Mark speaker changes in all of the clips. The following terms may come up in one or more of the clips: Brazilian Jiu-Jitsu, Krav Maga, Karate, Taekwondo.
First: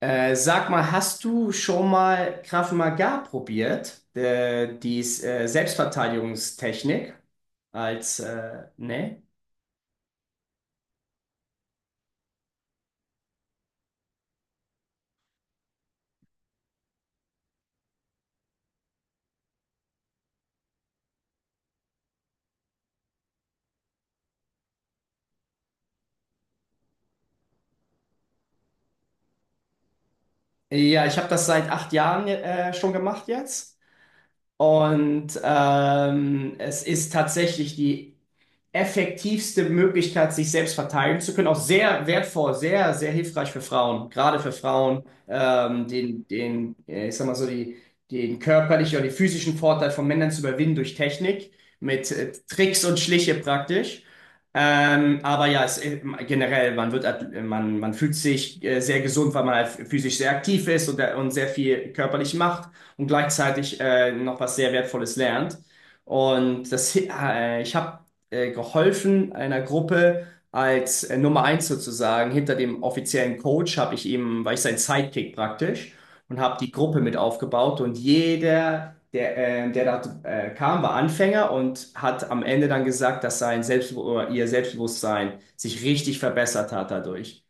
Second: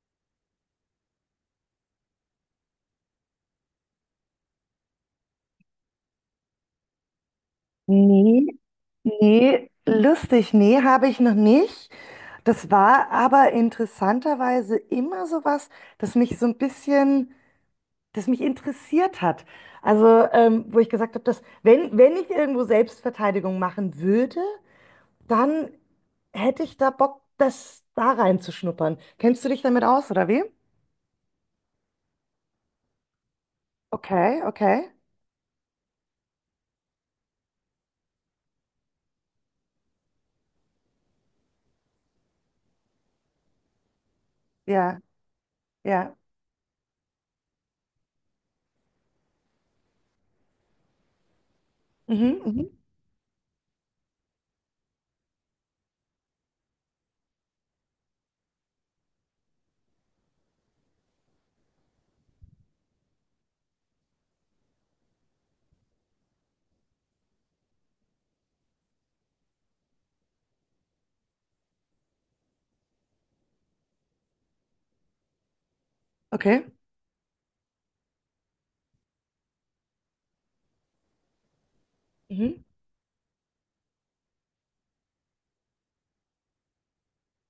Speaker 1: Sag mal, hast du schon mal Krav Maga probiert? Die Selbstverteidigungstechnik
Speaker 2: Nee,
Speaker 1: ne?
Speaker 2: nee, lustig, nee, habe ich noch nicht. Das war aber interessanterweise immer so was, das mich so ein bisschen, das mich interessiert hat. Also, wo ich gesagt habe, dass wenn ich irgendwo Selbstverteidigung machen würde, dann hätte ich da Bock, das da reinzuschnuppern. Kennst du dich damit aus, oder wie?
Speaker 1: Ja, ich habe das seit 8 Jahren schon gemacht jetzt.
Speaker 2: Okay, okay.
Speaker 1: Und es ist tatsächlich die effektivste Möglichkeit, sich selbst verteidigen zu können. Auch sehr wertvoll, sehr, sehr hilfreich für Frauen, gerade für
Speaker 2: Ja,
Speaker 1: Frauen,
Speaker 2: ja.
Speaker 1: ich sag mal so, den körperlichen oder den physischen Vorteil von Männern zu überwinden durch Technik, mit
Speaker 2: Mhm, mhm.
Speaker 1: Tricks und Schliche praktisch. Aber ja, generell, man, man fühlt sich sehr gesund, weil man halt physisch sehr aktiv ist und sehr viel körperlich macht und gleichzeitig noch was sehr Wertvolles lernt. Und ich habe geholfen einer Gruppe als Nummer eins sozusagen. Hinter dem offiziellen Coach habe ich ihm, war ich sein Sidekick praktisch und habe
Speaker 2: Okay.
Speaker 1: die Gruppe mit aufgebaut, und jeder, der da kam, war Anfänger und hat am
Speaker 2: Mhm.
Speaker 1: Ende dann gesagt, dass sein Selbstbewusst oder ihr Selbstbewusstsein sich richtig verbessert hat dadurch.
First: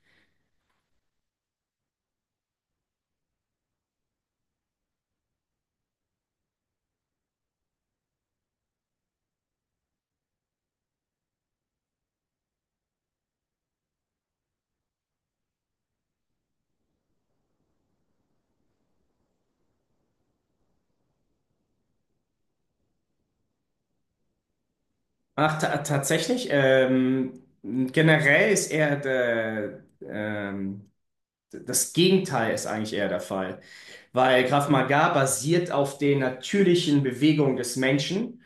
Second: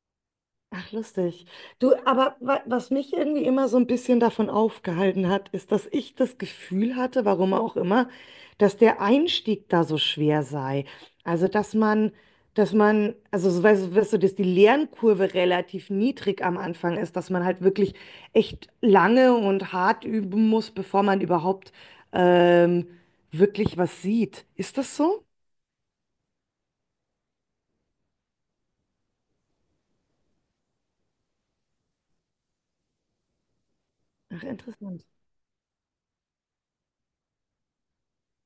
Speaker 2: Ach, lustig. Du, aber wa was mich irgendwie immer so ein bisschen davon aufgehalten hat, ist, dass ich das Gefühl hatte, warum auch immer, dass der Einstieg da so schwer sei. Also, dass man, also, so, weißt du, dass die Lernkurve relativ niedrig am Anfang ist, dass man halt wirklich echt lange und hart üben muss, bevor man überhaupt ähm, wirklich was sieht. Ist das so?
Speaker 1: Ach, ta tatsächlich, generell ist eher das Gegenteil ist eigentlich eher der Fall,
Speaker 2: Ach,
Speaker 1: weil Krav
Speaker 2: interessant.
Speaker 1: Maga basiert auf den natürlichen Bewegungen des Menschen.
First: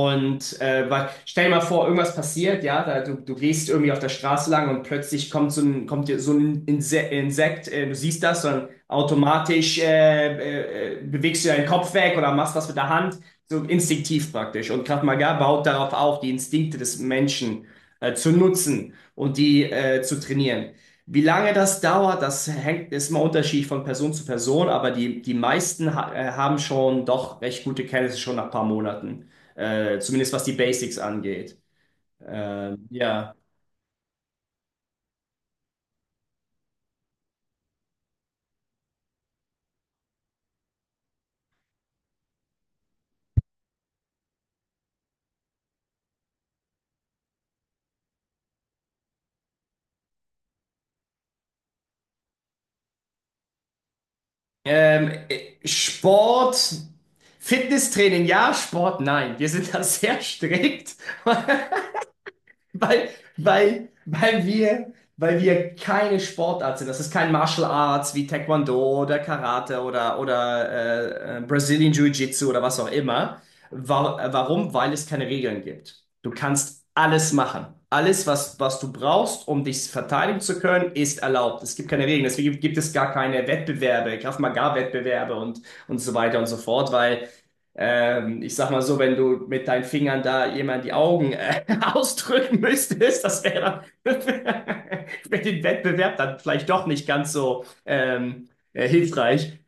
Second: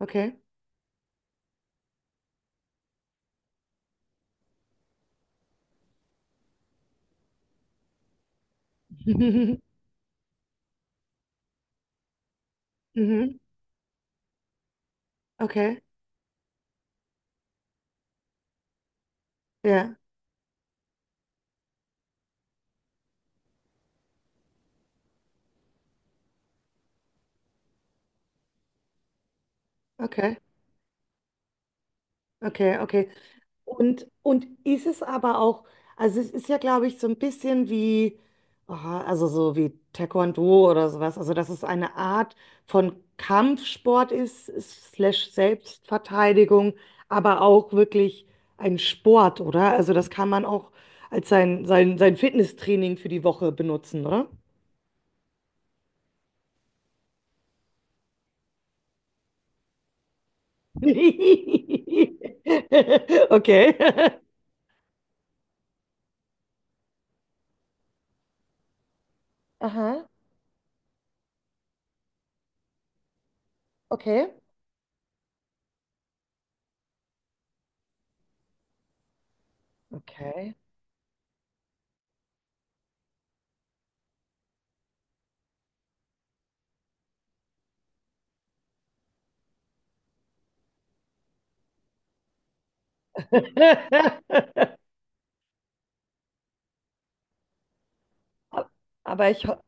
Speaker 2: Okay.
Speaker 1: weil, stell dir mal vor, irgendwas passiert, ja, da, du gehst irgendwie auf der Straße lang und plötzlich kommt so ein, kommt dir so ein Insekt, du siehst das, dann automatisch bewegst du deinen Kopf weg oder machst was mit der Hand,
Speaker 2: Mhm.
Speaker 1: so instinktiv praktisch. Und Krav Maga baut
Speaker 2: Okay.
Speaker 1: darauf auf, die Instinkte des Menschen zu nutzen und die
Speaker 2: Ja.
Speaker 1: zu trainieren. Wie lange das dauert, das hängt, ist mal unterschiedlich von Person zu Person, aber die meisten ha haben schon doch recht gute Kenntnisse schon nach ein paar Monaten. Zumindest
Speaker 2: Okay.
Speaker 1: was die Basics angeht.
Speaker 2: Okay,
Speaker 1: Ähm,
Speaker 2: okay.
Speaker 1: ja.
Speaker 2: Und ist es aber auch, also es ist ja, glaube ich, so ein bisschen wie, aha, also so wie Taekwondo oder sowas, also dass es eine Art von Kampfsport ist, slash Selbstverteidigung, aber auch wirklich ein Sport, oder? Also das kann man auch als sein Fitnesstraining für die Woche benutzen, oder?
Speaker 1: Sport, Fitnesstraining, ja, Sport, nein. Wir sind da sehr strikt. Weil,
Speaker 2: Okay.
Speaker 1: weil wir keine Sportart sind. Das ist kein Martial Arts wie Taekwondo oder Karate
Speaker 2: Aha,
Speaker 1: oder Brazilian Jiu-Jitsu oder was auch immer. Wa-
Speaker 2: okay.
Speaker 1: äh, warum? Weil es keine Regeln gibt. Du kannst alles machen. Alles, was du brauchst, um dich verteidigen
Speaker 2: Okay.
Speaker 1: zu können, ist erlaubt. Es gibt keine Regeln. Deswegen gibt es gar keine Wettbewerbe, Krav Maga-Wettbewerbe und so weiter und so fort, weil ich sag mal so, wenn du mit deinen Fingern da jemand die Augen ausdrücken müsstest, das wäre dann für den Wettbewerb dann vielleicht doch nicht ganz so
Speaker 2: A- Aber
Speaker 1: hilfreich.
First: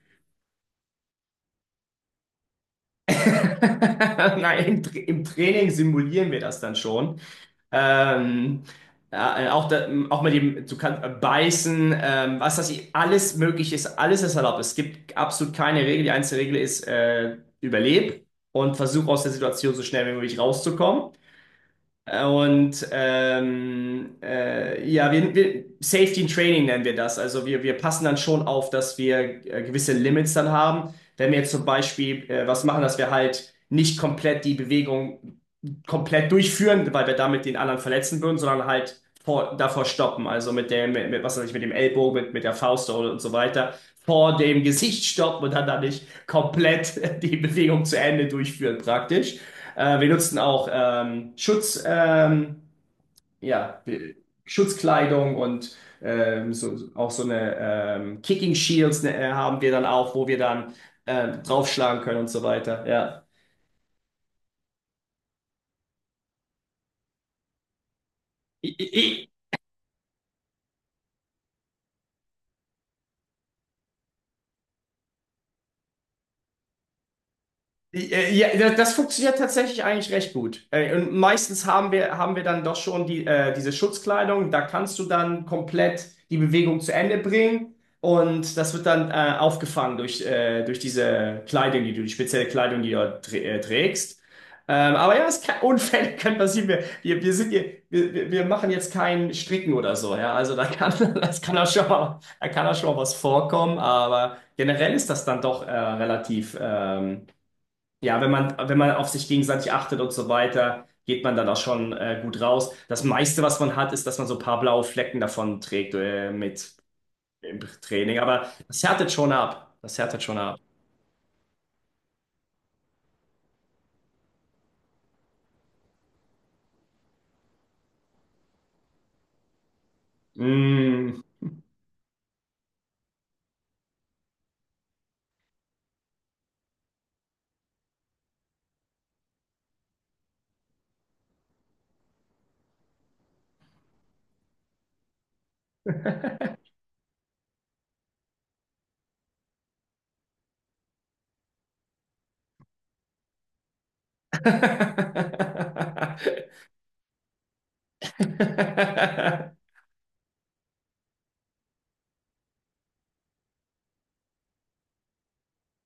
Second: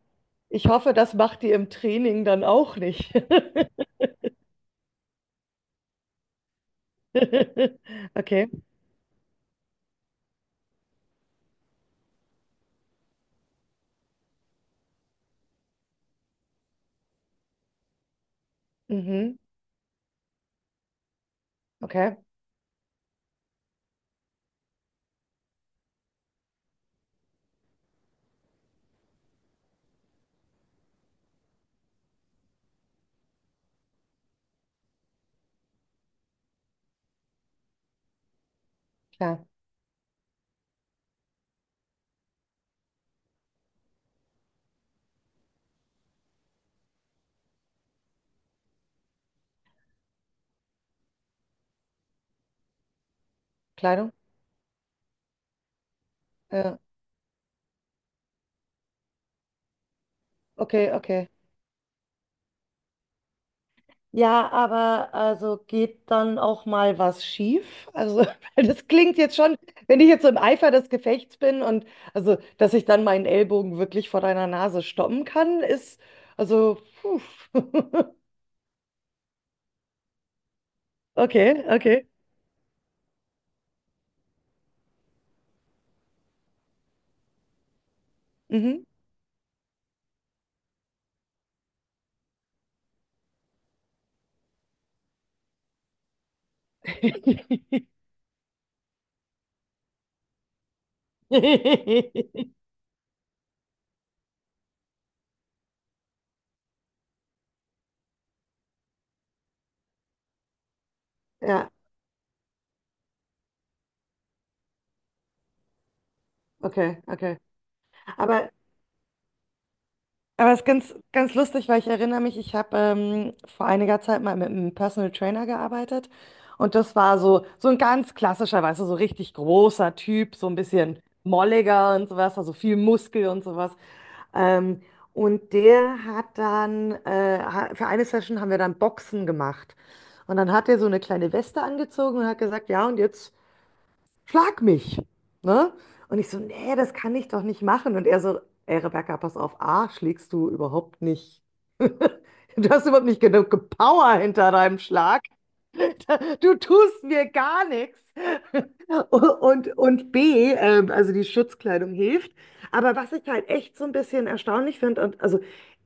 Speaker 2: ich hoffe, das macht die im Training dann auch nicht.
Speaker 1: Nein, im Training simulieren wir das dann schon.
Speaker 2: Okay.
Speaker 1: Ähm, ja, auch, da, auch mit dem, du kannst beißen, was das alles möglich ist, alles ist erlaubt. Es gibt absolut keine Regel. Die einzige Regel ist, überleb und versuch aus der
Speaker 2: Mhm.
Speaker 1: Situation so schnell wie möglich rauszukommen.
Speaker 2: Okay,
Speaker 1: Und ja, Safety in Training nennen wir das. Also wir passen dann schon auf, dass wir gewisse Limits dann haben. Wenn wir jetzt zum Beispiel was machen, dass wir halt nicht komplett die Bewegung komplett durchführen, weil wir damit den anderen verletzen würden, sondern halt
Speaker 2: klar.
Speaker 1: vor, davor stoppen. Also mit dem, mit, was weiß ich, mit dem Ellbogen, mit der Faust und so weiter, vor dem Gesicht stoppen und dann nicht komplett die Bewegung zu Ende durchführen, praktisch. Wir nutzten auch ja,
Speaker 2: Kleidung.
Speaker 1: Be- Schutzkleidung und so,
Speaker 2: Ja.
Speaker 1: auch so eine Kicking Shields ne, haben wir dann auch, wo wir dann
Speaker 2: Okay, okay.
Speaker 1: draufschlagen können und so weiter. Ja.
Speaker 2: Ja, aber also geht dann auch mal was schief? Also, weil
Speaker 1: I-
Speaker 2: das klingt
Speaker 1: i-
Speaker 2: jetzt schon, wenn ich jetzt so im Eifer des Gefechts bin und also, dass ich dann meinen Ellbogen wirklich vor deiner Nase stoppen kann, ist also, puh.
Speaker 1: das funktioniert tatsächlich eigentlich recht gut. Äh, Und
Speaker 2: Okay,
Speaker 1: meistens haben
Speaker 2: okay.
Speaker 1: wir, haben wir dann doch schon diese Schutzkleidung. Da kannst du dann komplett die Bewegung zu Ende bringen. Und das
Speaker 2: Mhm.
Speaker 1: wird dann aufgefangen durch diese Kleidung, die du, die spezielle Kleidung, die du dort trägst. Aber ja, es kann, Unfälle können passieren. Wir sind hier, wir machen jetzt kein Stricken oder so. Ja? Also da kann, das kann auch schon mal, da kann auch schon mal was vorkommen. Aber generell ist das dann doch relativ. Ja, wenn man, wenn man auf sich gegenseitig achtet und so weiter, geht man dann auch
Speaker 2: Ja,
Speaker 1: schon gut raus. Das meiste, was man hat, ist, dass man so ein paar blaue Flecken davon trägt mit
Speaker 2: okay, okay.
Speaker 1: im Training. Aber
Speaker 2: Aber,
Speaker 1: das härtet schon ab. Das härtet schon
Speaker 2: aber
Speaker 1: ab.
Speaker 2: es ist ganz, ganz lustig, weil ich erinnere mich, ich habe vor einiger Zeit mal mit einem Personal Trainer gearbeitet, und das war so, so ein ganz klassischer, weißt du, so richtig großer Typ, so ein bisschen
Speaker 1: Mm.
Speaker 2: molliger und sowas, also viel Muskel und sowas. Ähm, und der hat dann, für eine Session haben wir dann Boxen gemacht. Und dann hat er so eine kleine Weste angezogen und hat gesagt, ja, und jetzt schlag mich. Ne? Und ich so, nee, das kann ich doch nicht machen. Und er so, ey Rebecca, pass auf, A, schlägst du überhaupt nicht. Du hast überhaupt nicht genug Power hinter deinem Schlag. Du tust mir gar nichts. Und B, also die Schutzkleidung hilft. Aber was ich halt echt so ein bisschen erstaunlich finde, und also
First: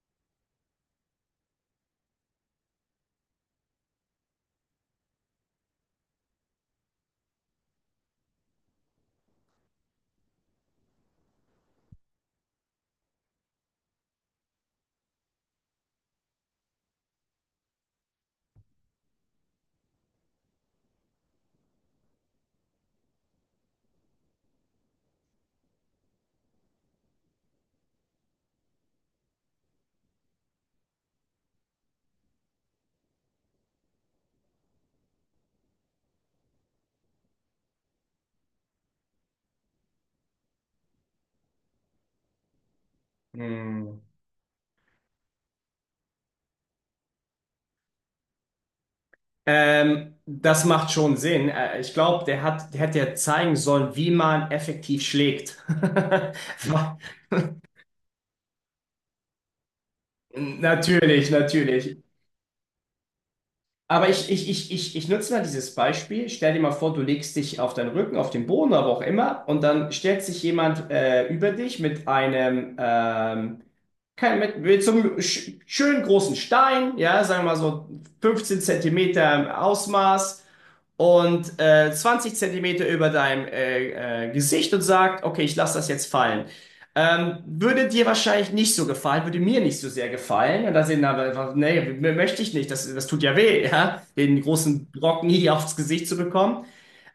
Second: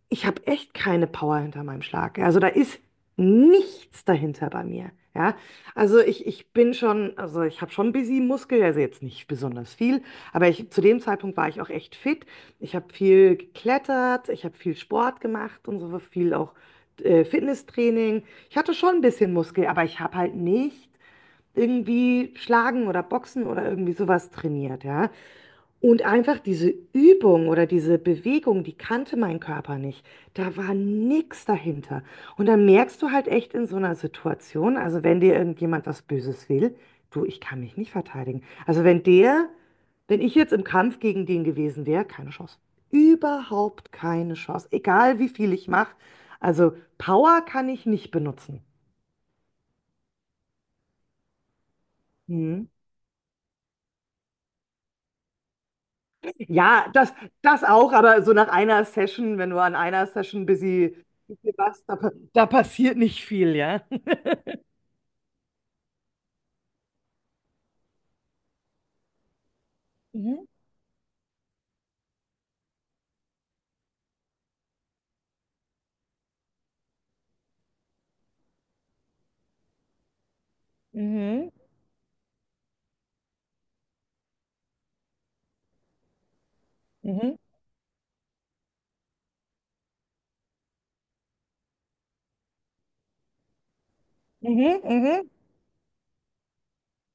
Speaker 2: ich habe echt keine Power hinter meinem Schlag. Ja, also da ist nichts dahinter bei mir. Ja, also ich bin schon, also ich habe schon busy Muskel, also jetzt nicht besonders viel, aber ich, zu dem Zeitpunkt war ich auch echt fit. Ich habe viel geklettert, ich habe viel Sport gemacht und so viel auch Fitnesstraining. Ich hatte schon ein bisschen Muskel, aber ich habe halt nicht irgendwie Schlagen oder Boxen oder irgendwie sowas trainiert, ja. Und einfach diese Übung oder diese Bewegung, die kannte mein Körper nicht. Da war nichts dahinter. Und dann merkst du halt echt in so einer Situation, also wenn dir irgendjemand was Böses will, du, ich kann mich nicht verteidigen. Also wenn ich jetzt im Kampf gegen den gewesen wäre, keine Chance. Überhaupt
Speaker 1: Mm.
Speaker 2: keine Chance. Egal wie viel ich mache. Also Power kann ich nicht benutzen.
Speaker 1: Das macht schon Sinn. Ich glaube,
Speaker 2: Hm.
Speaker 1: der hätte ja zeigen sollen, wie man effektiv schlägt.
Speaker 2: Ja, das auch, aber so nach einer Session, wenn du an einer
Speaker 1: Natürlich,
Speaker 2: busy warst,
Speaker 1: natürlich.
Speaker 2: da passiert nicht viel, ja.
Speaker 1: Aber ich nutze mal dieses Beispiel. Stell dir mal vor, du legst dich auf deinen Rücken, auf den Boden, aber auch immer, und dann stellt sich
Speaker 2: Mhm,
Speaker 1: jemand über dich mit mit so einem schönen großen Stein, ja, sagen wir mal so 15 Zentimeter im Ausmaß,
Speaker 2: mhm,
Speaker 1: und 20 Zentimeter über deinem Gesicht und sagt, okay, ich lasse das jetzt fallen.
Speaker 2: mhm,
Speaker 1: Würde dir wahrscheinlich nicht so gefallen, würde mir nicht so sehr gefallen. Und da sind aber einfach, nee, möchte ich nicht, das tut ja weh, ja? Den
Speaker 2: mhm,
Speaker 1: großen Brocken
Speaker 2: mhm,
Speaker 1: hier aufs Gesicht zu bekommen.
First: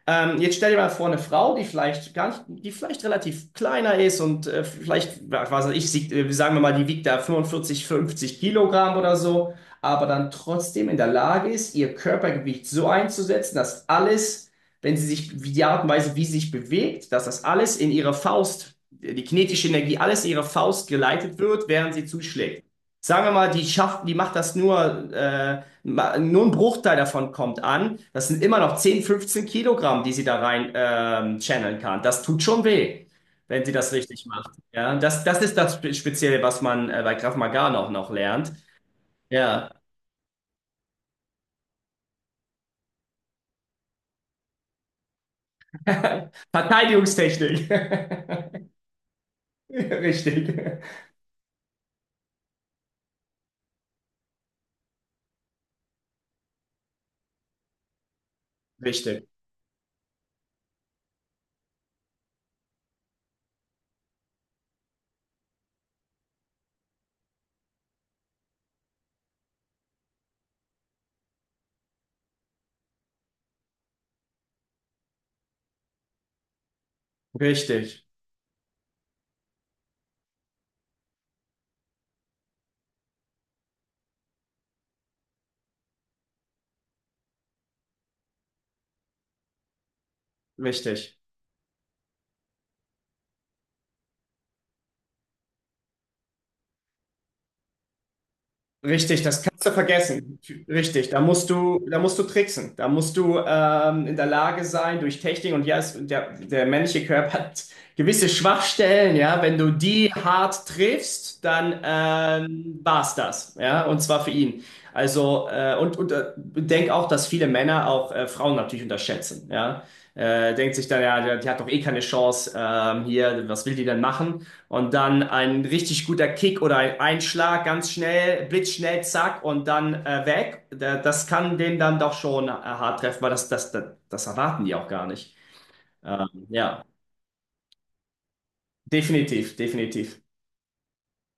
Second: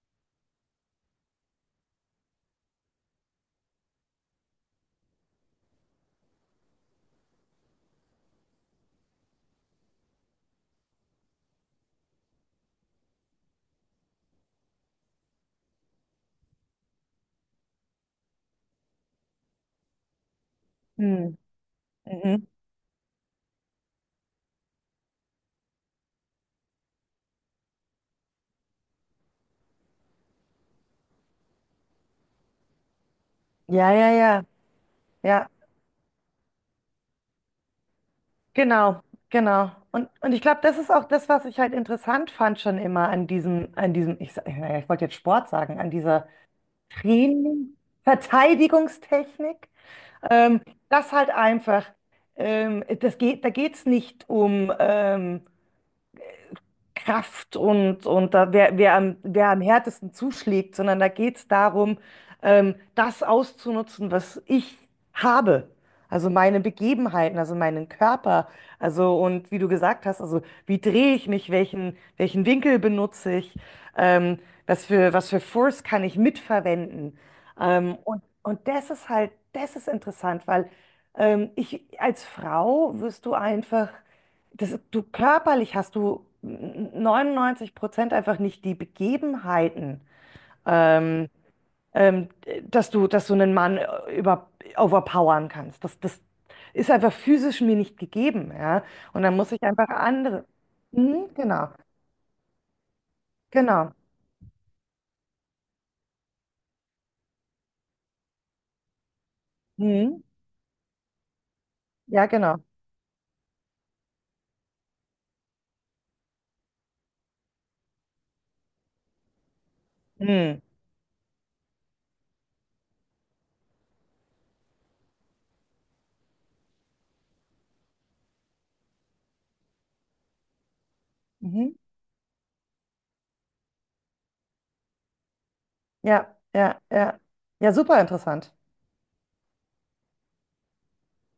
Speaker 1: Jetzt stell dir mal vor, eine Frau, die vielleicht gar nicht, die vielleicht relativ kleiner ist und vielleicht, was weiß ich, sagen wir mal, die wiegt da 45, 50 Kilogramm oder so, aber dann trotzdem in der Lage ist, ihr Körpergewicht so einzusetzen, dass alles, wenn sie sich, wie die Art und Weise, wie sie sich bewegt, dass das alles in ihre Faust, die kinetische Energie, alles in ihre Faust
Speaker 2: mhm.
Speaker 1: geleitet wird, während sie
Speaker 2: Mhm.
Speaker 1: zuschlägt. Sagen wir mal, die schafft, die macht das nur nur ein Bruchteil davon kommt an. Das sind immer noch 10, 15 Kilogramm, die sie da rein channeln kann. Das tut schon weh, wenn sie
Speaker 2: Ja,
Speaker 1: das
Speaker 2: ja,
Speaker 1: richtig
Speaker 2: ja,
Speaker 1: macht. Ja, das
Speaker 2: ja,
Speaker 1: ist das Spezielle, was man bei Krav Maga noch, noch lernt.
Speaker 2: genau,
Speaker 1: Ja.
Speaker 2: genau. Und ich glaube, das ist auch das, was ich halt interessant fand schon immer an naja, ich wollte jetzt Sport sagen, an dieser
Speaker 1: Verteidigungstechnik.
Speaker 2: Training, Verteidigungstechnik, ähm,
Speaker 1: Richtig.
Speaker 2: das halt einfach, da geht es nicht um, Kraft und da, wer,
Speaker 1: Richtig.
Speaker 2: wer am härtesten zuschlägt, sondern da geht es darum, das auszunutzen, was ich habe. Also meine Begebenheiten, also meinen Körper, also und wie du gesagt hast, also wie drehe ich mich, welchen Winkel benutze ich, ähm, was für Force kann ich mitverwenden.
Speaker 1: Richtig.
Speaker 2: Und das ist halt, das ist interessant, weil ich als Frau wirst du einfach das, du körperlich hast du 99% einfach nicht die Begebenheiten,
Speaker 1: Richtig.
Speaker 2: ähm, ähm, dass du einen Mann overpowern kannst. Das ist einfach physisch mir nicht gegeben, ja.
Speaker 1: Richtig,
Speaker 2: Und dann
Speaker 1: das
Speaker 2: muss ich
Speaker 1: kannst du
Speaker 2: einfach
Speaker 1: vergessen.
Speaker 2: andere.
Speaker 1: Richtig,
Speaker 2: Mhm, genau,
Speaker 1: da musst du tricksen. Da musst du
Speaker 2: genau.
Speaker 1: in der Lage sein, durch Technik und ja, es, der männliche Körper hat gewisse Schwachstellen, ja. Wenn du die
Speaker 2: Mhm,
Speaker 1: hart triffst, dann
Speaker 2: ja, genau.
Speaker 1: war's das, ja. Und zwar für ihn. Also und denk auch, dass viele Männer auch Frauen natürlich unterschätzen, ja. Äh,
Speaker 2: Mhm.
Speaker 1: denkt sich dann, ja, die hat doch eh keine Chance hier, was will die denn machen? Und dann ein richtig guter Kick oder ein Einschlag, ganz schnell, blitzschnell, zack, und dann weg. Das kann
Speaker 2: Mhm.
Speaker 1: den dann doch schon hart treffen, weil das erwarten die auch gar nicht. Ähm,
Speaker 2: Ja, ja,
Speaker 1: ja,
Speaker 2: ja. Ja, super interessant.
Speaker 1: definitiv, definitiv.